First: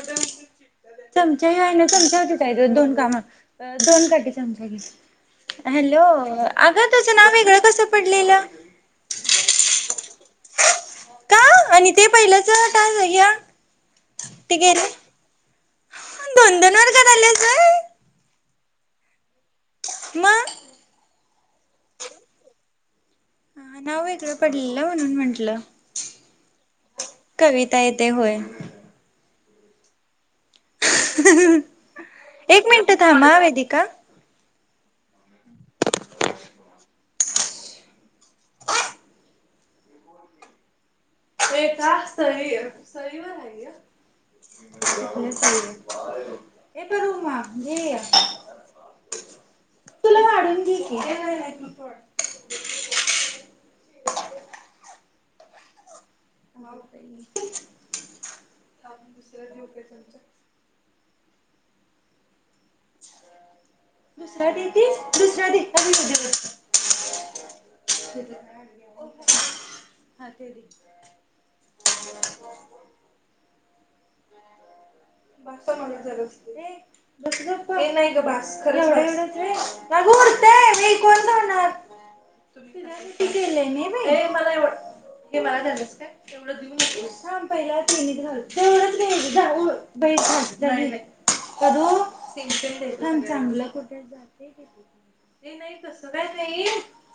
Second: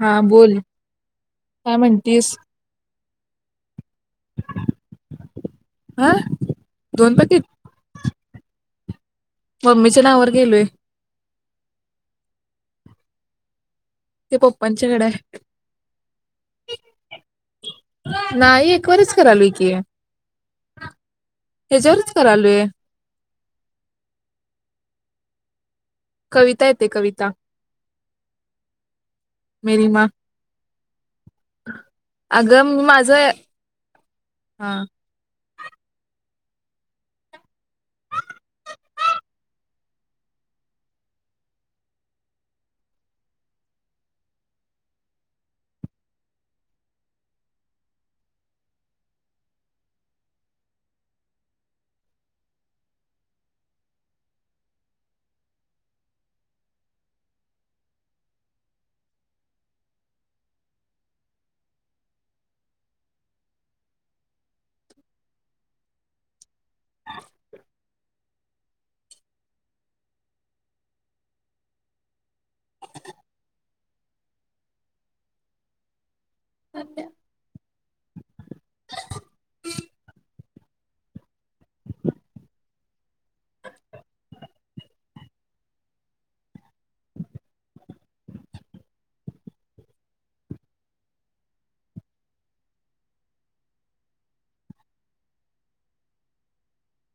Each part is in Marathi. हा बोल. चमचाही आहे. काय ना चमचा व म्हणतीस तिथं काय दोन कामा दोन काठी चमचा. हॅलो! हा अगं दोन तुझं, ना पाकीट वेगळं कसं पडलेलं. मम्मीच्या नावावर गेलोय, का आणि ते पहिलंचट्या ते गेले पप्पांच्याकडे आहे दोन दोन वारग झालेच नाही एकवरच करालूय कि, मग की हच्यावरच करालुय. हा नाव वेगळं पडलेलं, म्हणून म्हटलं? कविता येत कविता य ते होय. मेरी माँ एक अगं मी मिनिटं थांब माझं ह वेदिका. हा. ते का सळी सळीवर हाय ये. [unintelligible] [inaudible] तुला वाढून घेकी. ये नाई नाई तुचं वाढं. [inaudible] हो सई दुसर देऊ कायमच्या दुस दुसऱ्या ते हा तेरी [inaudible] बार न हार दस हजार [inaudible] हे नाही ग खरव गोडतय मी कोण जाणार [inaudible] केले मी मलावट [inaudible] हे माझ झालंस का तेवढंऊन पहिला तेवढ देखदा बई फच आहे [inaudible] कू प चांगलं कुठे जाते. ते नाही तस काय नाही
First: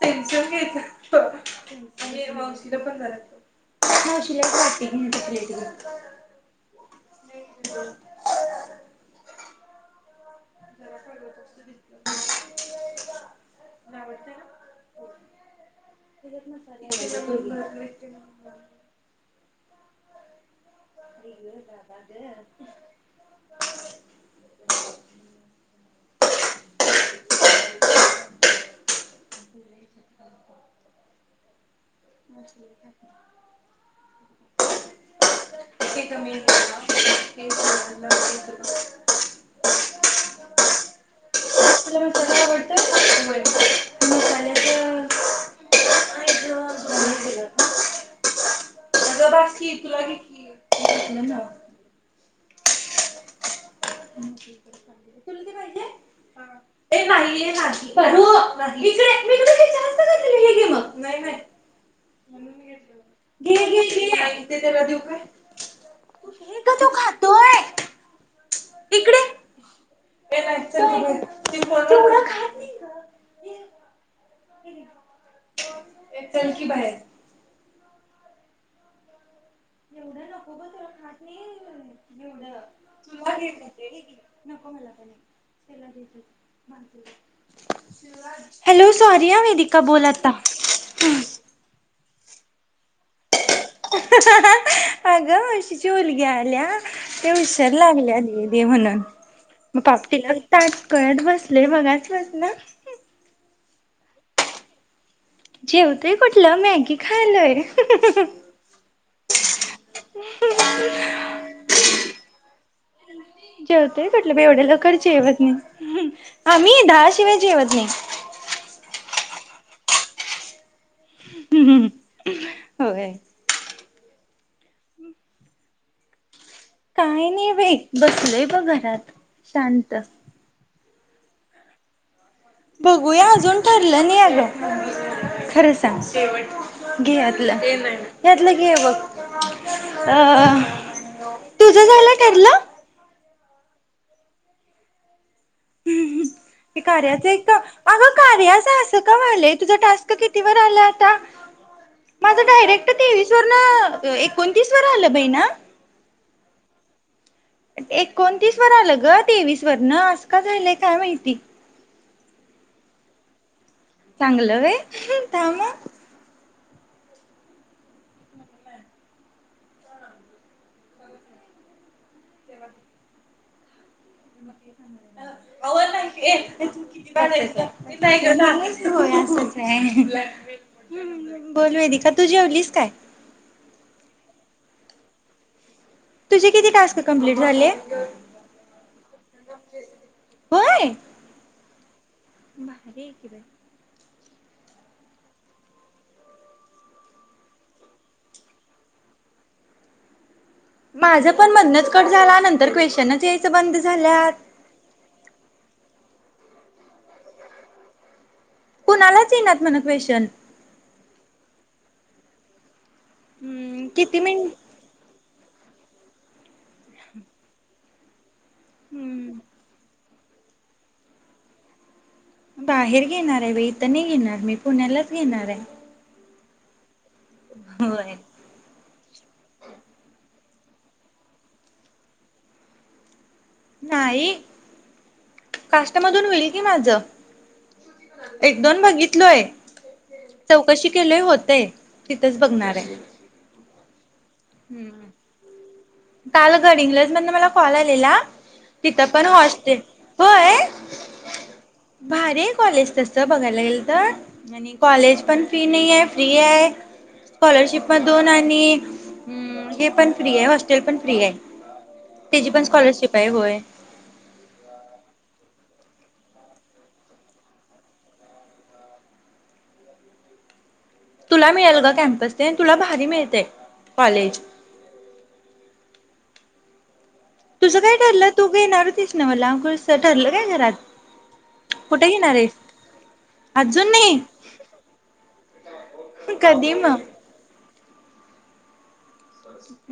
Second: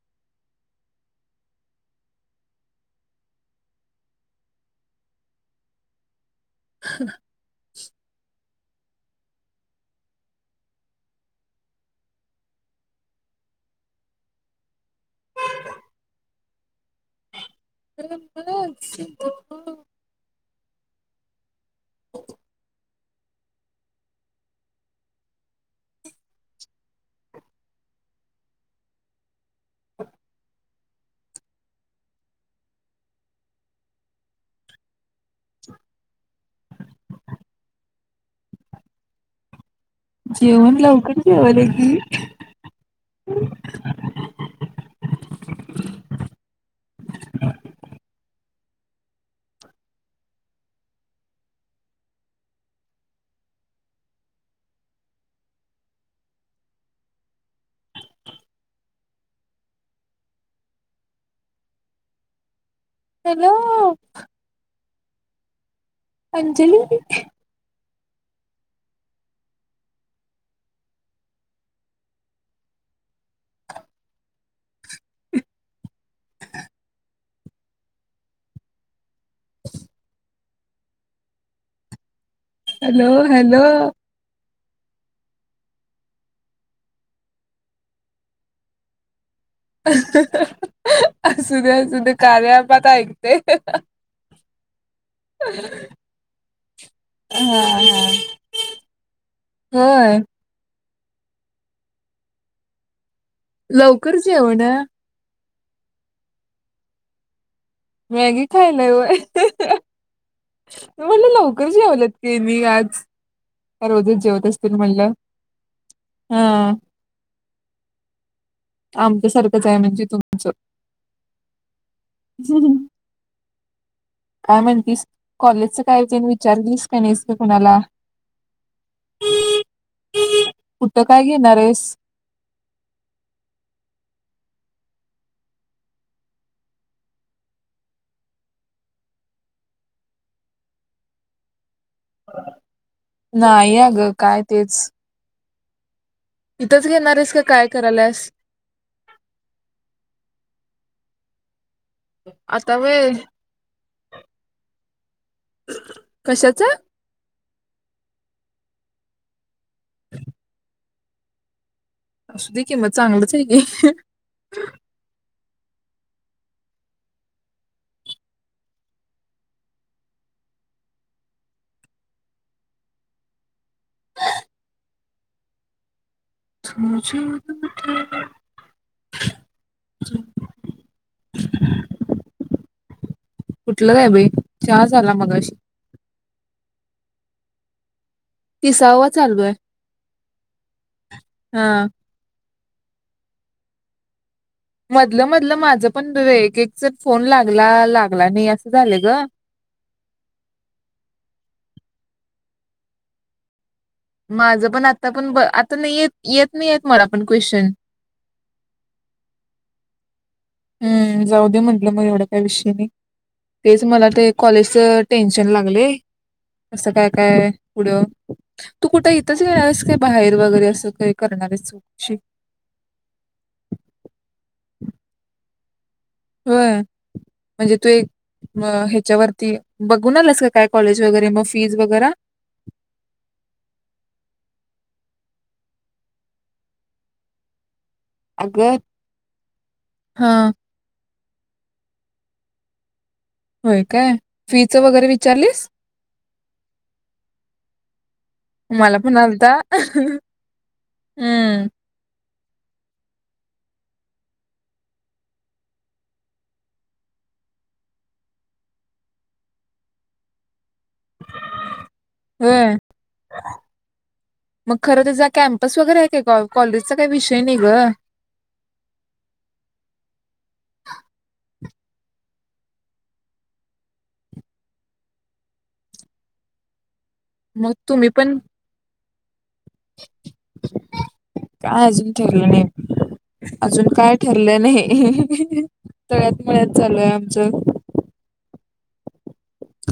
टेन्शन घ्यायच मावशीला पण शट घलेट [inaudible] ह [inaudible] जाबडत [inaudible] [unintelligible] [inaudible] [inaudible] [inaudible] [unintelligible] [inaudible] कमी ह [inaudible] जेवण लवकर जेवलं आहे तुला की, मसाला आवडतो? ह [unintelligible] [inaudible] म बस ठी तुला क [unintelligible] तु पाहिजे. [inaudible] मा माू [inaudible] [unintelligible] [inaudible] घे हॅलो घे त थे त्याला देऊ काय. हे का अंजली तो खातोय. इकडे [unintelligible] [inaudible] ये चल की बाहेर. एवढं नको [unintelligible] हॅलो हॅलो नको मला काही [unintelligible] हॅलो सॉरी [unintelligible] वेदिका बोल आता असू दे असू दे कार्या [inaudible] अगं अशीची उलग्या आल्या ते उशल लागल्या होय [unintelligible] म्हणून [unintelligible] लवकर जेवण जेवतय कुठलं मॅगी खायलोय. मॅगी खायल ये बाई? मला लवकरच जेवलेत की मी आज जेवते रोजच कुठले बाई जेवत एवढ्या असतील लकर म्हणलं जेवत नाही. आम्ही दहा शिवाय जेवत नाही. आमच्यासारखंच आहे म्हणजे तुमचं. होय. काय म्हणतीस कॉलेजचं काय [unintelligible] का नाहीस काय का नाही बाई कुणाला बसलय ब बाई घरात शांत. त काय घेणारेस? बघूया अजून ठरलं नही अग खरं सांग घे यातलं. यातलं घे हे बघ अ तुझं झालं ठरलं? नाही या ग काय तेच. [inaudible] हे कार्याचं आहेस का एक काय अग करायलास कार्याच असं का व्हायलय तुझ टास्क किती वर आलाय आता? माझं आता डायरेक्ट वय तेवीस वर न एकोणतीस वर आलं बाई ना! कशाचं? एकोणतीस वर आलं ग तेवीस वर न अस का झालंय काय माहिती? असू दे की मग चांगलंच आहे की चांगलं वे थांम आ [inaudible] तेव्हा [inaudible] [inaudible] [unintelligible] बोल वेदिका तू जेवलीस काय? कुठलं काय बाई चहा झाला मगाशी. तुझे किती टास्क कम्प्लीट झाले? तिसावा चालू आहे. होय? हा. भारी आहे की बाई. मधलं मधलं माझ पण एक एकच फोन लागला, लागला नाही असं झालं ग. [inaudible] माझं पण मधनच कट झाला नंतर क्वेशनच यायचं बंद झाल्यात. माझं पण आता पण ब आता नाही य येत नाही येत मला पण क्वेश्चन. कुणालाच येणार म्हण क्वेशन. हम्म जाऊ दे म्हंटलं मग एवढ्या काय विषयी नाही. तेच हम्म मला किती ते मिनिट कॉलेजच टेन्शन लागलंय. असं काय काय पुढं तू कुठं हम्म. येतच घेणार आहेस काय? बाहेर वगैरे असं काही करणारे [unintelligible] बाहेर घेणार आहे व इत नाही घेणार मी पुण्यालाच घेणार आहे होय म्हणजे तू एक होय. ह्याच्यावरती बघून आलास का काय कॉलेज वगैरे मग फीज वगैरे नाही काष्टामधून होईल कि माझ एक अगं दोन बघितलो आहे हा चौकशी केली होत तिथंच बघणार आहे काय फीच हम्म. वगैरे विचारलीस काल गड इंगलंज म्हण मला कॉल आलेला मला तिथं पण आलता हॉस्ते होय हम्म भारीक कॉलेज तस बघायला गेलं तर आणि कॉलेज पण फी नाही आहे फ्री आहे स्कॉलरशिप म दोन आणि हे पण फ्री आहे ण फ्री आहे त्याची पण होय स्कॉलरशिप आहे होय तस वगैरे आहे काय का कॉलेजचा काही विषय नाही ग तुला मिळेल का कॅमपस तुला भारी मिळते कॉलेज मग तुसं काय तुम्ही ठरलं पण तू घेणार होतीस ना मला कस ठरलं काय घरात काय कुठे अजून घेणार ठरलं आहेस नाही अजून काय ठरलं नाही तळ्यात कधी मु्यात चालू आहे मग आमच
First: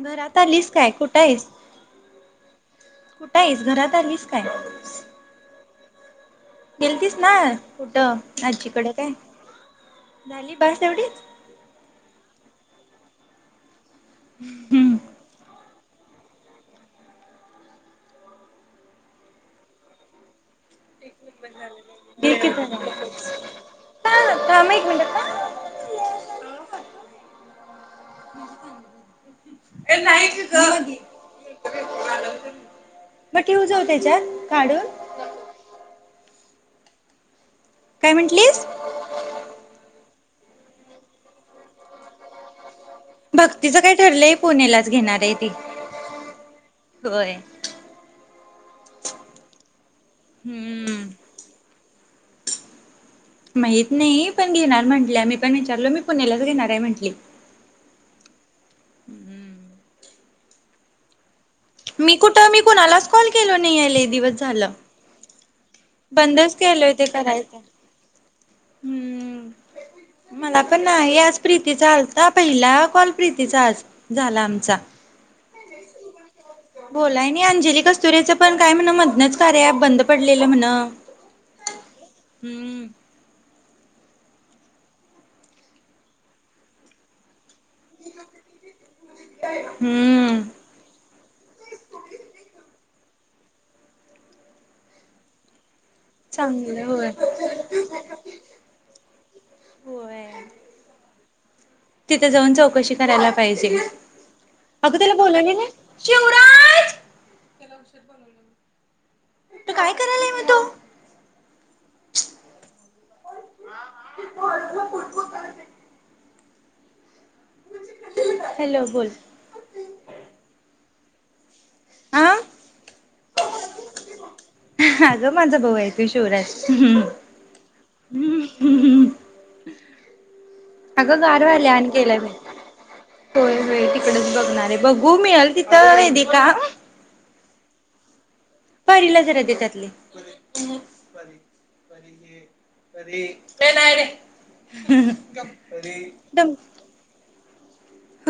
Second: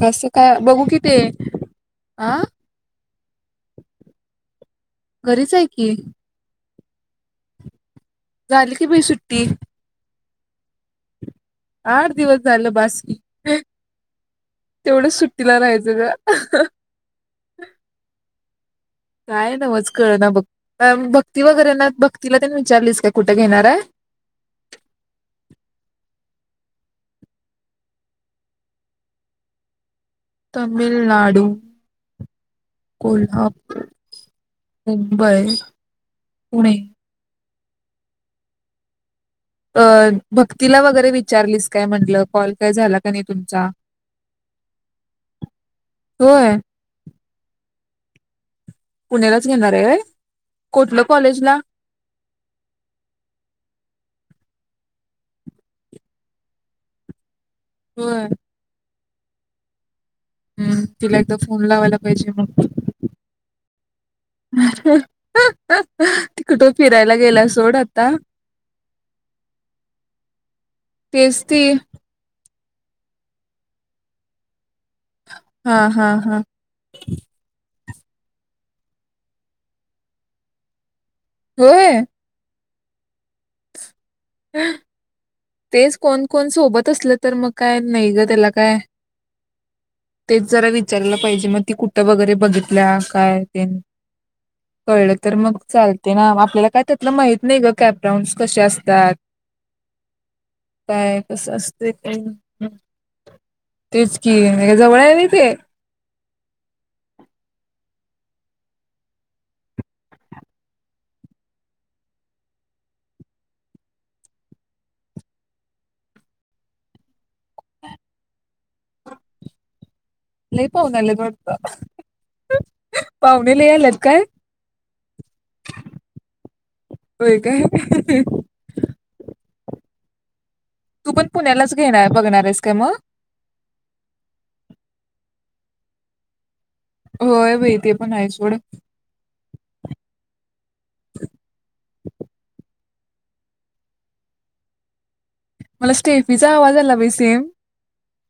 कसं आलीस बघू काय कि ते कुठं आहेस. आ कुठा आहेस घरात आलीस काय? घरीच आहे की. गेलतीस ना कुठं झाली की आजीकडे बाई काय सुट्टी झाली बस एवढीच आठ दिवस झालं बासरी हम्म तेवढं सुट्टीला राहायचं ग. काय ना मज कळ ना बघ. भक्ती वगैरे ना भक्तीला ठीक त्यां आहे विचारलीस काय कुठे घेणार आहे. थांब एक मिनिटं का. [unintelligible] तमिळनाडू. मग ठेवू कोल्हापूर, जाऊ त्याच्यात काढून मुंबई, पुणे काय म्हटलीस. अ भक्तीला वगैरे विचारलीस काय म्हटलं कॉल काय झाला का नाही तुमचा भक्तीचं काय ठरलंय पुणेलाच घेणार आहे ती. होय होय. पुण्यालाच घेणार आहे हम्म कोठलं कॉलेजला. माहित नाही पण घेणार म्हटल्या मी पण विचारलो मी पुण्यालाच घेणार आहे म्हंटली. व्हय. हम्म. हम्म तिला. ला फोन लावायला मी पाहिजे कुठं मी मग. कुणालाच कॉल केलो नाही लय दिवस झालं ती बंदच कुठं केलं होते फिरायला गेला करायचं. सोड आता हम्म मला पण नाही आज तेच ती प्रीती आलता पहि ला कॉल प्रीतीचा आज झाला आमचा. हा हा हा बोलाय नाही अंजली कस्तुरेचं पण काय म्हण मधनच कार्या प बंद पडलेलं म्हण. व्हय. हम्म. तेच कोण कोण सोबत असलं तर मग काय नाही ग त्याला काय हम्म तेच जरा विचारलं पाहिजे मग ती कुठं वगैरे बघितल्या काय ते कळलं तर मग चाल ते ना आपल्याला काय चांगलं होय. त्यातलं माहित नाही ग कॅपडाउन्स कसे असतात. [inaudible] [unintelligible] कसं असत. तिथे जाऊन चौकशी करायला पाहिजे. तेच कि अगं जवळ त्याला हायवी ते. बोलावली [inaudible] नाही. शिवराज त काय करायला आहे म तो. [inaudible] हॅलो बोल. होता. आ. पाहुणे लय आलेत काय? अगं माझा भाऊ आहे शिवराज. हम्म होय काय हम्म हम्म. तू अगं पण गार व्हायला पुण्यालाच आता घेणार गेलाय बघणार आहेस काय मग होय होय तिकडेच बघणार आहे बघू मिळलं तिथ तर वेदिका होय बाई ते पण आहे सोड. परीला जरा दे त्याचातले. [unintelligible] मला स्टेफीचा आवाज आला बाई सेम. [unintelligible]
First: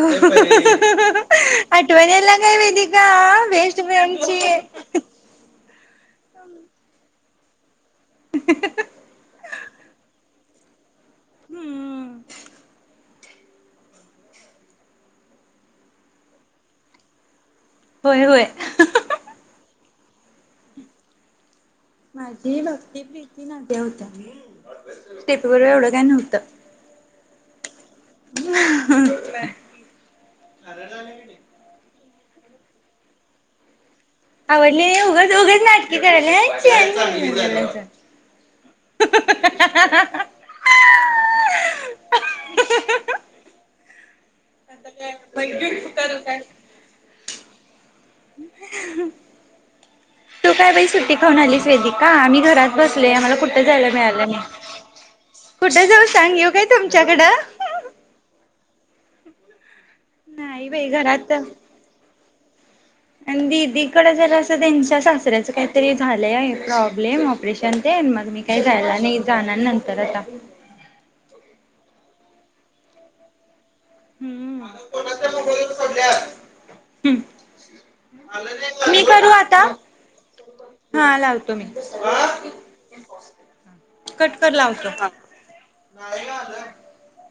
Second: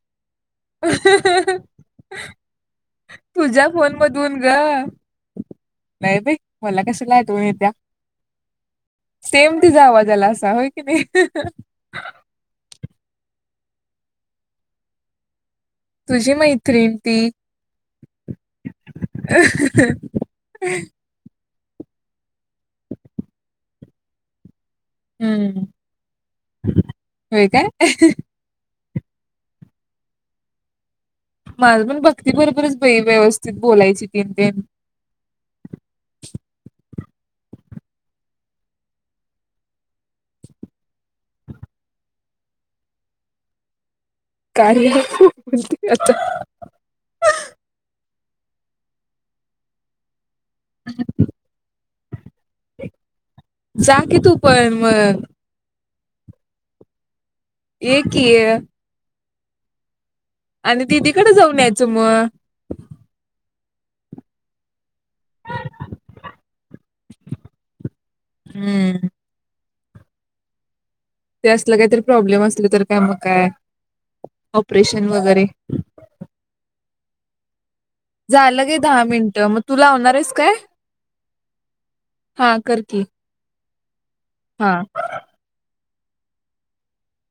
आठवण यालाला लागली काय वेदिका तुझ्या बेस्ट. फोन [unintelligible] [unintelligible] नाही बाई मला कशाला आठवण येत्या. सेम तिचा आवाज आलाअसा. का होय की नई तुझी मैत्रीण ती होय होय. [unintelligible] [inaudible] माझी भक्ती, प्रीती, आद्या होत्या. स्टेप हम्म बरोबर एवढं काय नव्हतं होय काय हा माझ पण भक्ती बरोबरच बाई व्यवस्थित बोलायची. तीन तीन आवडली उघंच उघंच नाटकी करायला [unintelligible] [unintelligible] [inaudible] [unintelligible] आता. तू काय बाई सुट्टी खाऊन आलीस.. वेदीका आम्ही- घरात बसले आमाला कुठ जायला जा की मिळालं तू नाही. पण मग कुठ जाऊ? सांग येऊ काय तुमच्याकडं? ये कि ये.. नाही बाई घरात जाऊन यायचं मग आणि दिदी कड जरासं त्यांच्या - - सासऱ्याच काहीतरी झालंय प्रॉब्लेम ऑपरेशन तेन मग. मी काही जायला हम्म नाही जाणार नंतर. तर अता ते असलं काही तरी प्रॉब्लेम असल तर.. काय मग काय. हम्म.. [unintelligible] ऑपरेशन वगैरे झालं ग मी दहा करू मिनट मग आता तू लावणार आहेस काय? हा लावतो मी हा कर की [unintelligible] कट कर हा लावतो [unintelligible]